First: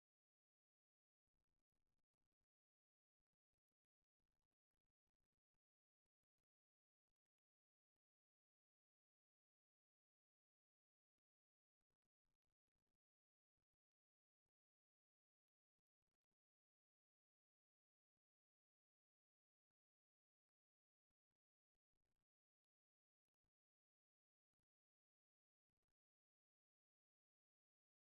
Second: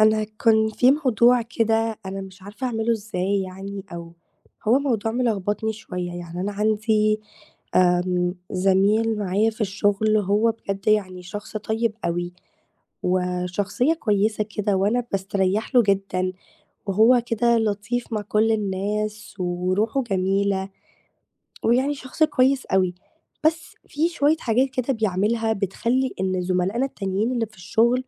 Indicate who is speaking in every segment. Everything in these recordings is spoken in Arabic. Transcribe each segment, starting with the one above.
Speaker 1: أنا كان في موضوع كده أنا مش عارفة أعمله إزاي يعني أو هو موضوع ملخبطني شوية يعني أنا عندي زميل معايا في الشغل هو بجد يعني شخص طيب أوي، وشخصية كويسة كده وأنا باستريّح له جدًا، وهو كده لطيف مع كل الناس وروحه جميلة، ويعني شخص كويس أوي، بس في شوية حاجات كده بيعملها بتخلّي إن زملائنا التانيين اللي في الشغل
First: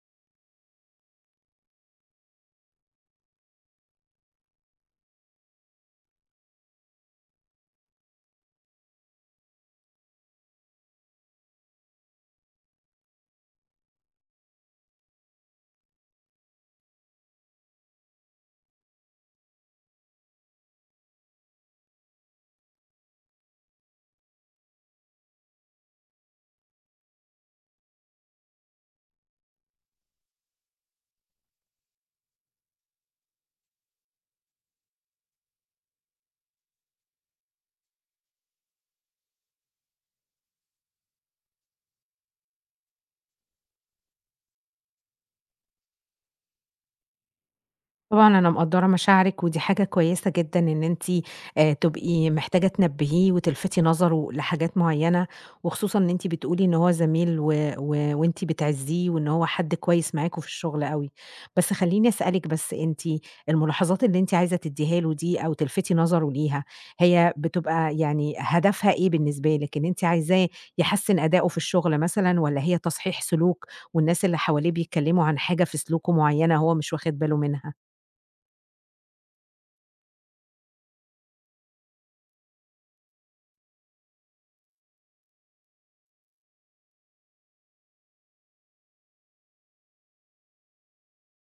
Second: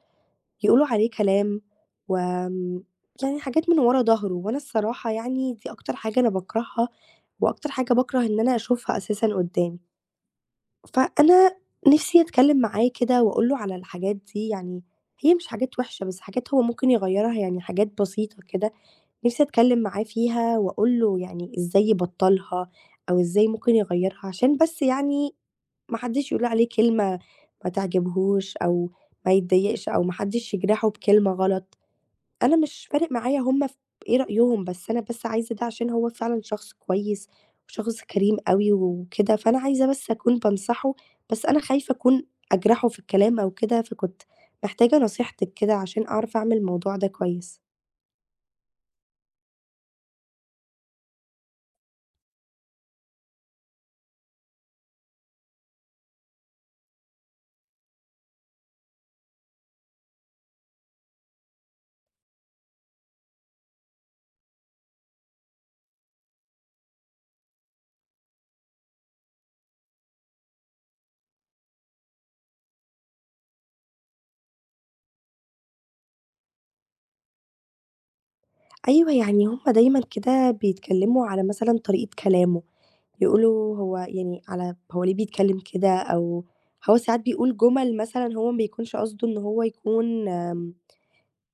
Speaker 1: يقولوا عليه كلام، وآمم يعني حاجات من ورا ضهره، وأنا الصراحة يعني دي أكتر حاجة أنا باكرهها، وأكتر حاجة باكره إن أنا أشوفها أساسًا قدّامي. فأنا نفسي أتكلّم معاه كده وأقول له على الحاجات دي، يعني هي مش حاجات وحشة، بس حاجات هو ممكن يغيّرها، يعني حاجات بسيطة كده، نفسي أتكلّم معاه فيها وأقول له يعني إزاي يبطّلها أو إزاي ممكن يغيّرها، عشان بس يعني ما حدّش يقول عليه كلمة ما تعجبهوش أو ما يتضايقش أو ما حدّش يجرحه بكلمة غلط. أنا مش فارق معايا هُم ف إيه رأيهم، بس أنا بس عايزة ده عشان هو فعلًا شخص كويس وشخص كريم أوي وكده، فأنا عايزة بس أكون بانصحه، بس أنا خايفة أكون أجرحه في الكلام أو كده، فكنت محتاجة نصيحتِك كده عشان أعرف أعمل الموضوع ده كويس.
Speaker 2: طبعًا أنا مقدّرة مشاعرِك، ودي حاجة كويسة جدًا إن أنتِ تبقي محتاجة تنبّهيه وتلفتي نظره لحاجات معيّنة، وخصوصًا إن أنتِ بتقولي إن هو زميل و و وأنتِ بتعزّيه وإن هو حد كويس معاكم في الشغل أوي. بس خلّيني أسألِك بس أنتِ، الملاحظات اللي أنتِ عايزة تدّيها له دي أو تلفتي نظره ليها، هي بتبقى يعني هدفها إيه بالنسبة لِك؟ إن أنتِ عايزاه يحسّن أداؤه في الشغل مثلًا والّا هي تصحيح سلوك والناس اللي حواليه بيتكلّموا عن حاجة في سلوكه معيّنة هو مش واخد باله منها؟
Speaker 1: أيوه، يعني هُم دايمًا كده بيتكلموا على مثلًا طريقة كلامه، يقولوا هو يعني على هو ليه بيتكلم كده، أو هو ساعات بيقول جُمل مثلًا هو ما بيكونش قصده إن هو يكون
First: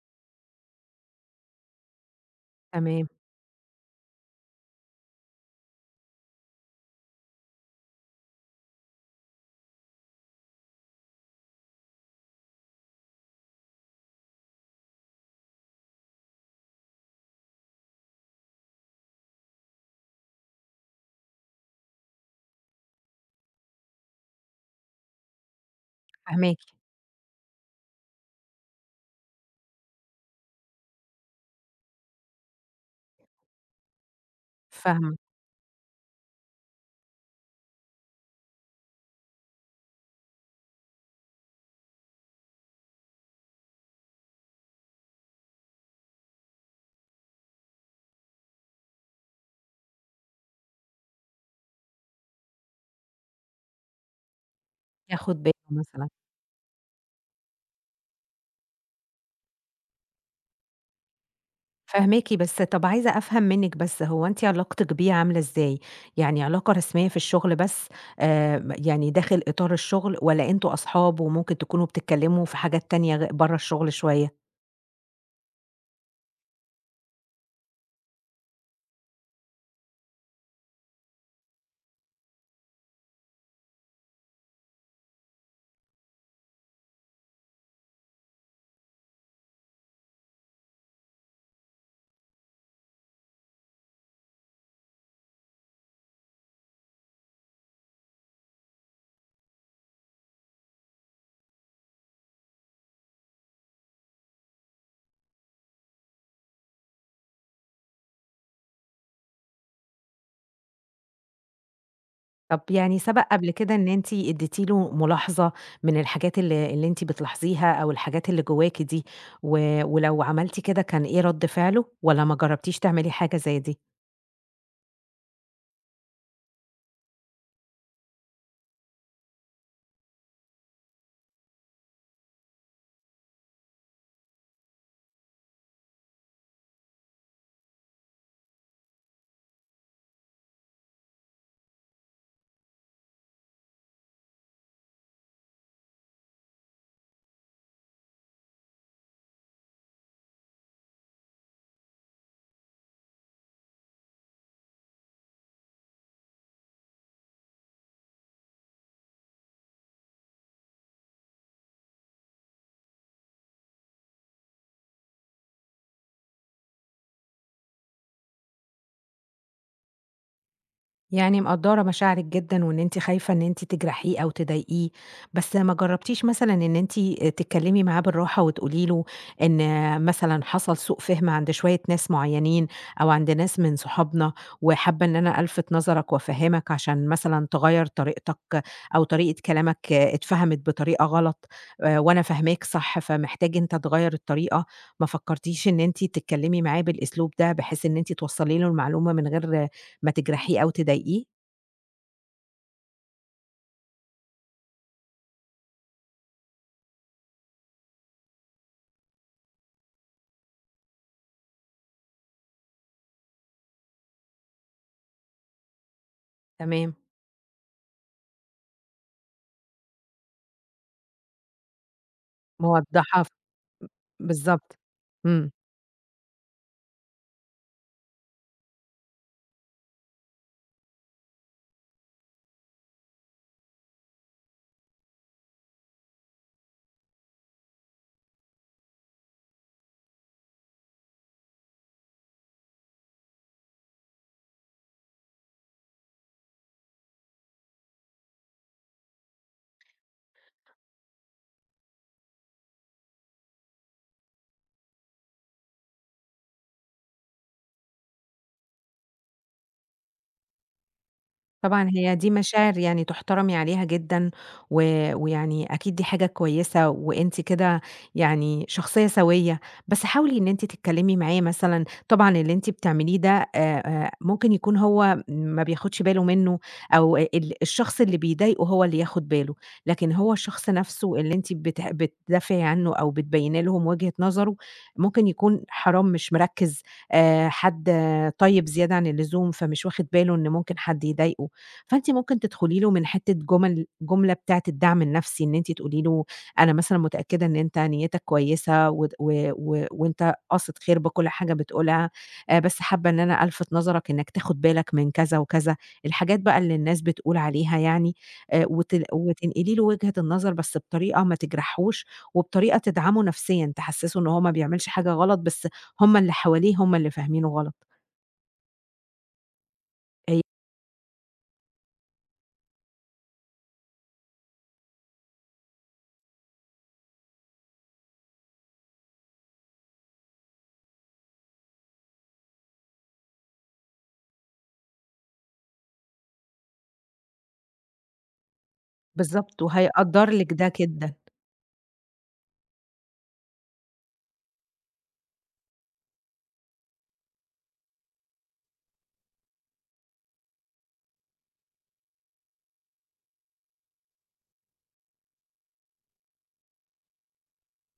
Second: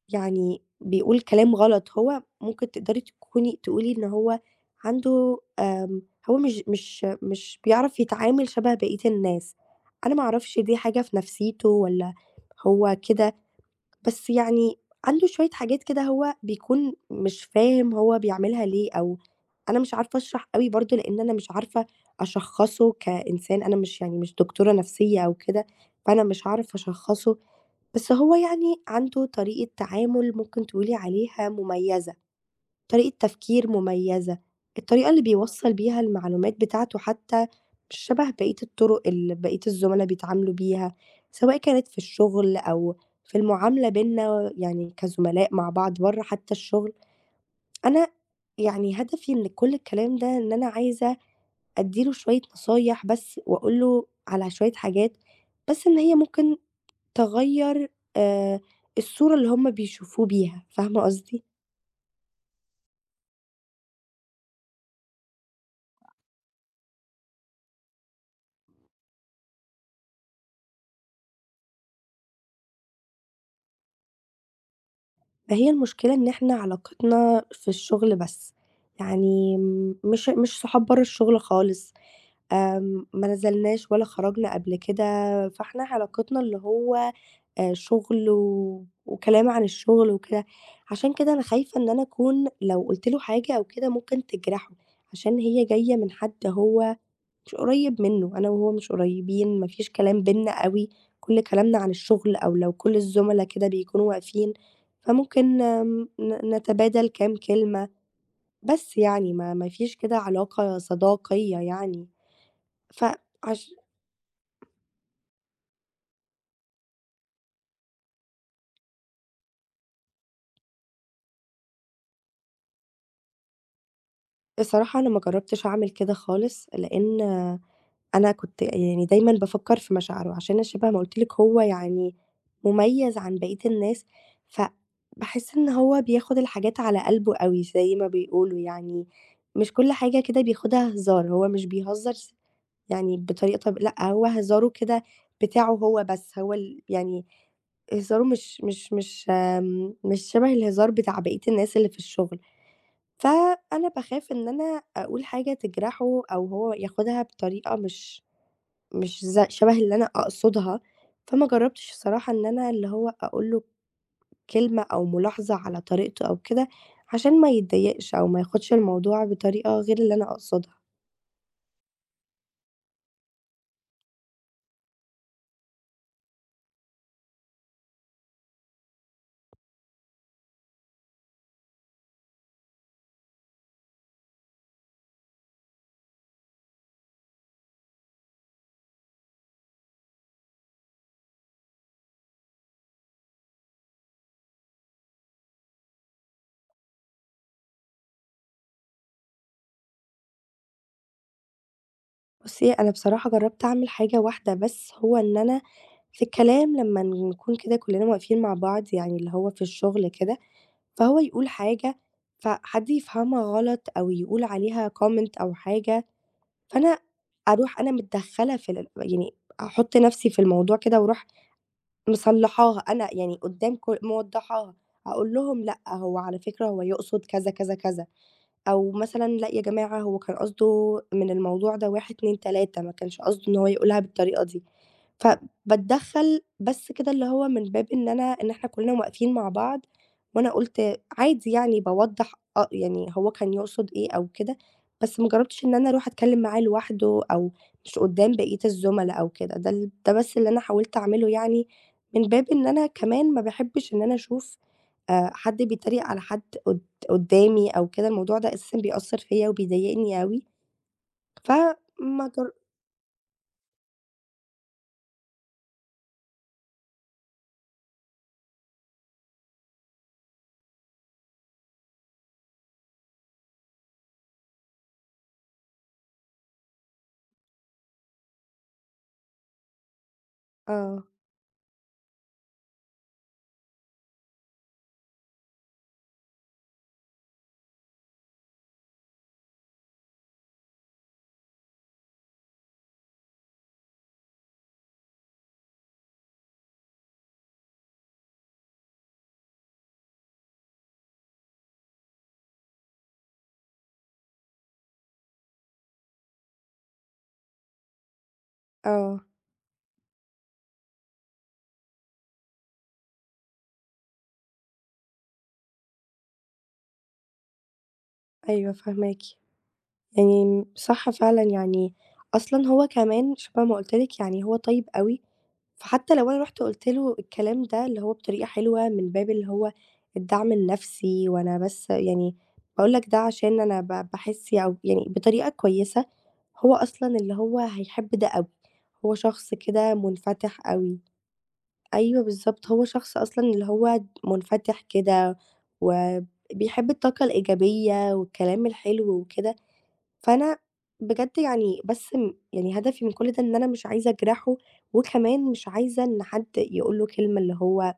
Speaker 1: يعني بيقول كلام غلط، هو ممكن تقدري
Speaker 2: تمام،
Speaker 1: تكوني تقولي إن هو عنده هو مش بيعرف يتعامل شبه بقية الناس، أنا ما أعرفش دي حاجة في نفسيته والّا هو كده، بس يعني عنده شوية حاجات كده هو بيكون مش فاهم هو بيعملها ليه، أو أنا مش عارفة أشرح أوي برضه لإن أنا مش عارفة أشخّصه كإنسان، أنا مش يعني مش دكتورة نفسية أو كده، فأنا مش
Speaker 2: فاهماكِ،
Speaker 1: هاعرف أشخّصه بس هو يعني عنده طريقة تعامل ممكن تقولي عليها مميزة، طريقة تفكير مميزة، الطريقة
Speaker 2: فاهمة،
Speaker 1: اللي بيوصّل بيها المعلومات بتاعته حتى مش شبه بقية الطرق اللي بقية الزملا بيتعاملوا بيها، سواء كانت في الشغل أو في المعاملة بيننا يعني كزملاء مع بعض برّه حتى الشغل، أنا يعني هدفي من كل الكلام ده إن أنا عايزة أدّي له شوية نصايح بس وأقول له على شوية حاجات،
Speaker 2: ياخد باله
Speaker 1: بس إن
Speaker 2: مثلًا،
Speaker 1: هي ممكن تغيّر آآ الصورة اللي هُم بيشوفوه بيها، فاهمة قصدي؟
Speaker 2: فاهماكِ، بس طَب عايزة أفهم منِّك بس، هو أنتِ علاقتِك بيه عاملة إزاي؟ يعني علاقة رسمية في الشغل بس، م يعني داخل إطار الشغل، والّا أنتم أصحاب وممكن تكونوا بتتكلموا في حاجات تانية غ برّه الشغل شوية؟
Speaker 1: فهي المشكلة إن إحنا علاقتنا في الشغل بس، يعني م مش مش صحاب برّه الشغل خالص، ما نزلناش ولا خرجنا قبل كده، فإحنا علاقتنا اللي هو شغل و وكلام عن الشغل وكده، عشان كده أنا خايفة إن أنا أكون لو قُلت له حاجة أو كده ممكن تجرحه، عشان هي جاية من حد هو مش قريب منّه، أنا وهو مش قريبين، ما فيش كلام بيننا أوي، كل كلامنا عن الشغل أو لو كل الزملا كده بيكونوا واقفين، فممكن نتبادل كام كلمة، بس يعني ما فيش كده علاقة صداقية يعني.
Speaker 2: طَب يعني سبق قبل كده
Speaker 1: فعش
Speaker 2: إن أنتِ اديتِ له ملاحظة من الحاجات اللي أنتِ بتلاحظيها أو الحاجات اللي جواكِ دي، و ولو عملتِ كده كان إيه رَد فعله، والّا ما جربتيش تعملي حاجة زي دي؟
Speaker 1: بصراحة أنا ما جرّبتش أعمل كده خالص، لإن أنا كنت يعني دايمًا بافكّر في مشاعره، عشان شبه ما قُلت لِك هو يعني مُميّز عن بقية الناس، فباحس إن هو بياخد الحاجات على قلبه أوي زي ما بيقولوا يعني، مش كل حاجة كده بياخدها هزار، هو مش بيهزّر س يعني بطريقة طب، لأ، هو هزاره كده بتاعه هو بس، هو ال يعني هزاره مش مش شبه الهزار بتاع بقية الناس اللي في الشغل، فأنا باخاف إن أنا أقول حاجة تجرحه أو هو ياخدها بطريقة مش شبه اللي أنا أقصدها، فما جرّبتش الصراحة إن أنا اللي هو أقول له كلمة أو ملاحظة على طريقته أو كده، عشان ما يتضايقش أو ما ياخدش الموضوع بطريقة غير اللي أنا أقصدها.
Speaker 2: يعني مقدّرة مشاعرِك جدًا، وإن أنتِ خايفة إن أنتِ تجرحيه أو تضايقيه، بس ما جرّبتيش مثلًا إن أنتِ تتكلّمي معاه بالراحة وتقولي له إن مثلًا حصل سوء فِهم عند شوية ناس معيّنين أو عند ناس من صحابنا، وحابة إن أنا ألفِت نظرك وأفهّمك عشان مثلًا تغيّر طريقتك أو طريقة كلامك اتفهمت بطريقة غلط، وأنا فاهماك صح، فمحتاج أنت تغيّر الطريقة، ما فكّرتيش إن أنتِ تتكلّمي معاه بالأسلوب ده بحيث إن أنتِ توصّلي له المعلومة من غير ما تجرحيه أو تضايقيه،
Speaker 1: بُصّي، أنا بصراحة جرّبت أعمل حاجة واحدة بس، هو إن أنا في الكلام لمّا نكون كده كلّنا واقفين مع بعض يعني اللي هو في الشغل كده، فهو يقول حاجة، فحد يفهمها غلط أو يقول عليها comment أو حاجة،
Speaker 2: تمام،
Speaker 1: فأنا أروح أنا متدخّلة في ال يعني أحُط نَفْسي في الموضوع كده وأروح مصلّحاها أنا،
Speaker 2: موضّحة ف،
Speaker 1: يعني قدّام ك موضّحاها،
Speaker 2: بالضبط،
Speaker 1: هاقول
Speaker 2: إمم،
Speaker 1: لهم لأ، هو على فكرة هو يقصد كذا، كذا، كذا. أو مثلًا لأ يا جماعة هو كان قصده من الموضوع ده 1، 2، 3 ما كانش قصده إن هو يقولها بالطريقة دي. فباتدخّل بس كده اللي هو من باب إن أنا إن إحنا كلنا واقفين مع بعض، وأنا قُلت عادي يعني باوضّح أ يعني هو كان يقصد إيه أو كده، بس ما جرّبتش إن أنا أروح أتكلّم معاه لوحده أو مش قدّام بقية الزملا أو كده، ده ده بس اللي أنا حاولت أعمله يعني من باب إن أنا كمان ما باحبّش إن أنا أشوف حد بيتريق على حد قدّامي أو كده، الموضوع ده أساسًا بيأثّر فيّا وبيضايقني أوي،
Speaker 2: طبعًا هي
Speaker 1: فما
Speaker 2: دي
Speaker 1: جر
Speaker 2: مشاعر يعني تُحترمي عليها جدًا، و ويعني أكيد دي حاجة كويسة، وأنتِ كده يعني شخصية سوية، بس حاولي إن أنتِ تتكلمي معاه مثلًا، طبعًا اللي أنتِ بتعمليه ده، ممكن يكون هو ما بياخدش باله منه، أو الشخص اللي بيضايقه هو اللي ياخد باله، لكن هو الشخص
Speaker 1: آه،
Speaker 2: نفسه اللي أنتِ بتدافعي عنه أو بتبيّني لهم وجهة نظره، ممكن يكون حرام مش مركّز، حد آه، طيب زيادة عن اللزوم، فمش واخد باله إن ممكن حد يضايقه. فأنتِ ممكن تدخلي له من حتّة جملة بتاعة الدعم النفسي، إن أنتِ تقولي له أنا مثلًا متأكدة إن أنت نيّتك كويسة ود و و وأنت قاصد خير بكل حاجة بتقولها، بس حابة إن أنا ألفت نظرك إنّك تاخد بالك من كذا وكذا، الحاجات بقى اللي الناس بتقول عليها يعني، وت
Speaker 1: آه،
Speaker 2: وتنقلي له وجهة النظر بس بطريقة ما تجرحهوش، وبطريقة تدعمه نفسيًا، تحسّسه إن هو ما بيعملش حاجة غلط، بس هم اللي حواليه هم اللي فاهمينه غلط.
Speaker 1: أيوه فاهماكِ،
Speaker 2: أي
Speaker 1: يعني صح فعلًا يعني أصلًا هو كمان شبه ما قُلت لِك يعني هو طيب أوي، فحتى لو أنا رُحت قُلت له الكلام ده اللي هو بطريقة حلوة من باب اللي هو الدعم النفسي، وأنا بس يعني باقول لك ده عشان أنا باحس أو يعني بطريقة كويسة، هو أصلًا اللي هو هيحب ده أوي، هو شخص
Speaker 2: بالضبط،
Speaker 1: كده
Speaker 2: وهيقدّر لِك
Speaker 1: منفتح
Speaker 2: ده
Speaker 1: أوي.
Speaker 2: جدًا.
Speaker 1: أيوه بالضبط، هو شخص أصلًا اللي هو منفتح كده، وبيحب الطاقة الإيجابية والكلام الحلو وكده، فأنا بجد يعني بس م يعني هدفي من كل ده إن أنا مش عايزة أجرحه، وكمان مش عايزة إن حد يقول له كلمة اللي هو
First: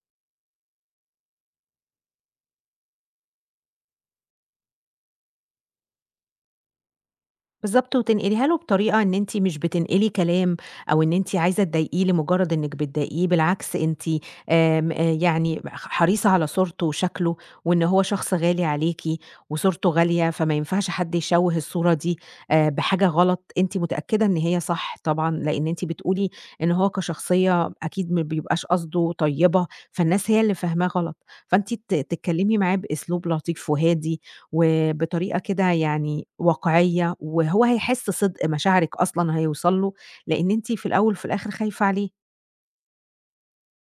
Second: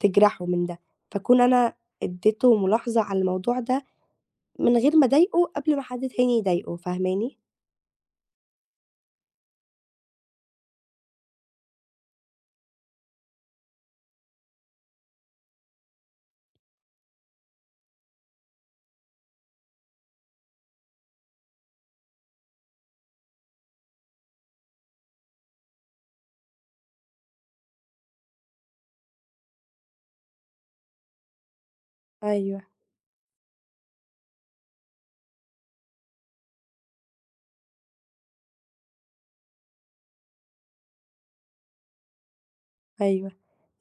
Speaker 1: تجرحه من ده، فأكون أنا اديته ملاحظة على الموضوع ده من غير ما أضايقه قبل ما حد تاني يضايقه، فاهماني؟
Speaker 2: بالضبط، وتنقليها له بطريقة إن أنتِ مش بتنقلي كلام، أو إن أنتِ عايزة تضايقيه لمجرد إنِّك بتضايقيه، بالعكس أنتِ آمم، يعني ح حريصة على صورته وشكله، وإن هو شخص غالي عليكِ، وصورته غالية، فما ينفعش حد يشوه الصورة دي بحاجة غلط، أنتِ متأكدة إن هي صح طبعًا، لإن أنتِ بتقولي إن هو كشخصية أكيد ما بيبقاش قصده طيبة، فالناس هي اللي فاهماه غلط، فأنتِ ت تتكلمي
Speaker 1: أيوه.
Speaker 2: معاه بأسلوب لطيف وهادي، وبطريقة كده يعني واقعية، وهو هيحس صدق مشاعرِك أصلًا هيوصل له، لإن أنتِ في الأول وفي الآخر خايفة عليه.
Speaker 1: أيوه.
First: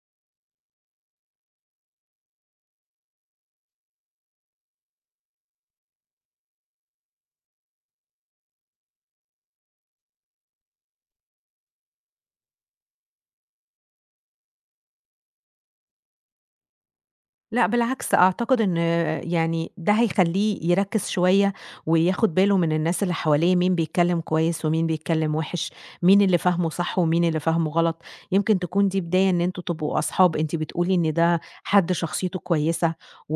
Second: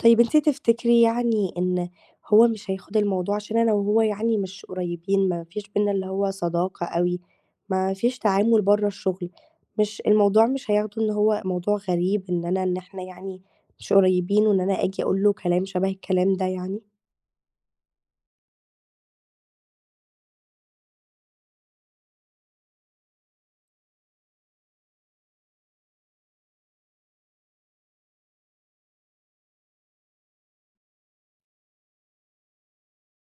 Speaker 1: طيب أنتِ تفتكري يعني إن هو مش هياخد الموضوع عشان أنا وهو يعني مش قريبين، ما فيش بيننا اللي هو صداقة أوي، ما فيش تعامل برّه الشغل، مش الموضوع مش هياخده إن هو موضوع غريب إن أنا إن إحنا يعني مش قريبين وإن أنا آجي أقول له كلام شبه الكلام ده يعني؟
Speaker 2: لأ بالعكس، أعتقد إن يعني ده هيخلّيه يركّز شوية، وياخد باله من الناس اللي حواليه مين بيتكلّم كويس ومين بيتكلّم وِحِش، مين اللي فاهمه صح ومين اللي فاهمه غلط، يمكن تكون دي بداية إن أنتم تبقوا أصحاب، أنتِ بتقولي إن ده حد شخصيته كويسة، و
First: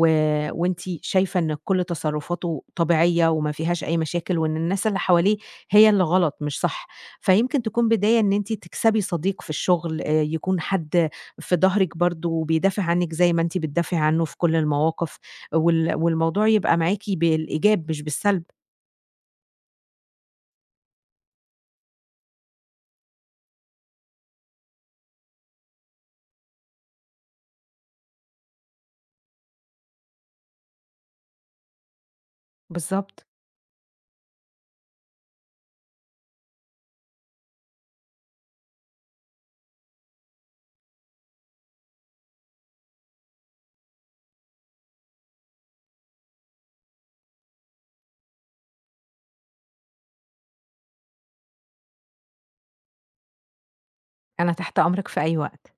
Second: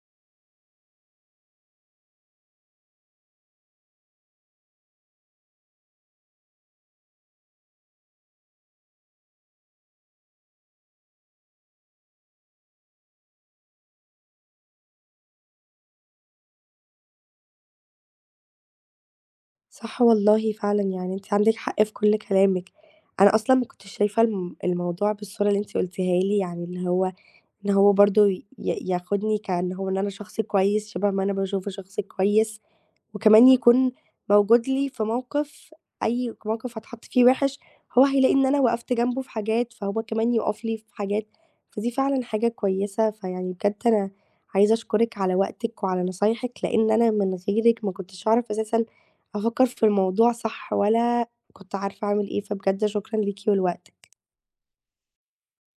Speaker 2: وأنتِ شايفة إن كلّ تصرفاته طبيعية وما فيهاش أي مشاكل، وإن الناس اللي حواليه هي اللي غلط مش صح، فيمكن تكون بداية إن أنتِ تكسبي صديق في الشغل، يكون حد في ضهرِك برضه وبيدافع عنِّك زي ما أنتِ بتدافعي عنه في كل المواقف، والموضوع يبقى معاكِ بالإيجاب مش بالسلب.
Speaker 1: صح والله فعلًا، يعني أنتِ عندِك حق في كل كلامِك. أنا أصلًا ما كنتش شايفة الموضوع بالصورة اللي أنتِ قُلتيها لي، يعني اللي هو إن هو برضه ياخدني كإن هو إن أنا شخص كويس شبه ما أنا باشوفه شخص كويس،
Speaker 2: بالضبط،
Speaker 1: وكمان يكون موجود لي في موقف أي موقف هاتحط فيه وِحِش، هو هيلاقي إن أنا وقفت جنبه في حاجات، فهو كمان يُقف لي في حاجات، فدي فعلًا حاجة كويسة. فيعني بجد أنا عايزة أشكرِك على وقتِك وعلى نصايحِك، لإن أنا من غيرِك ما كنتش هاعرف أساسًا أفكّر في الموضوع صح، ولا كنت عارفة أعمل إيه، فبجد شكرًا ليكِ ولوقتِك.
Speaker 2: أنا تحت أمرِك في أي وقت.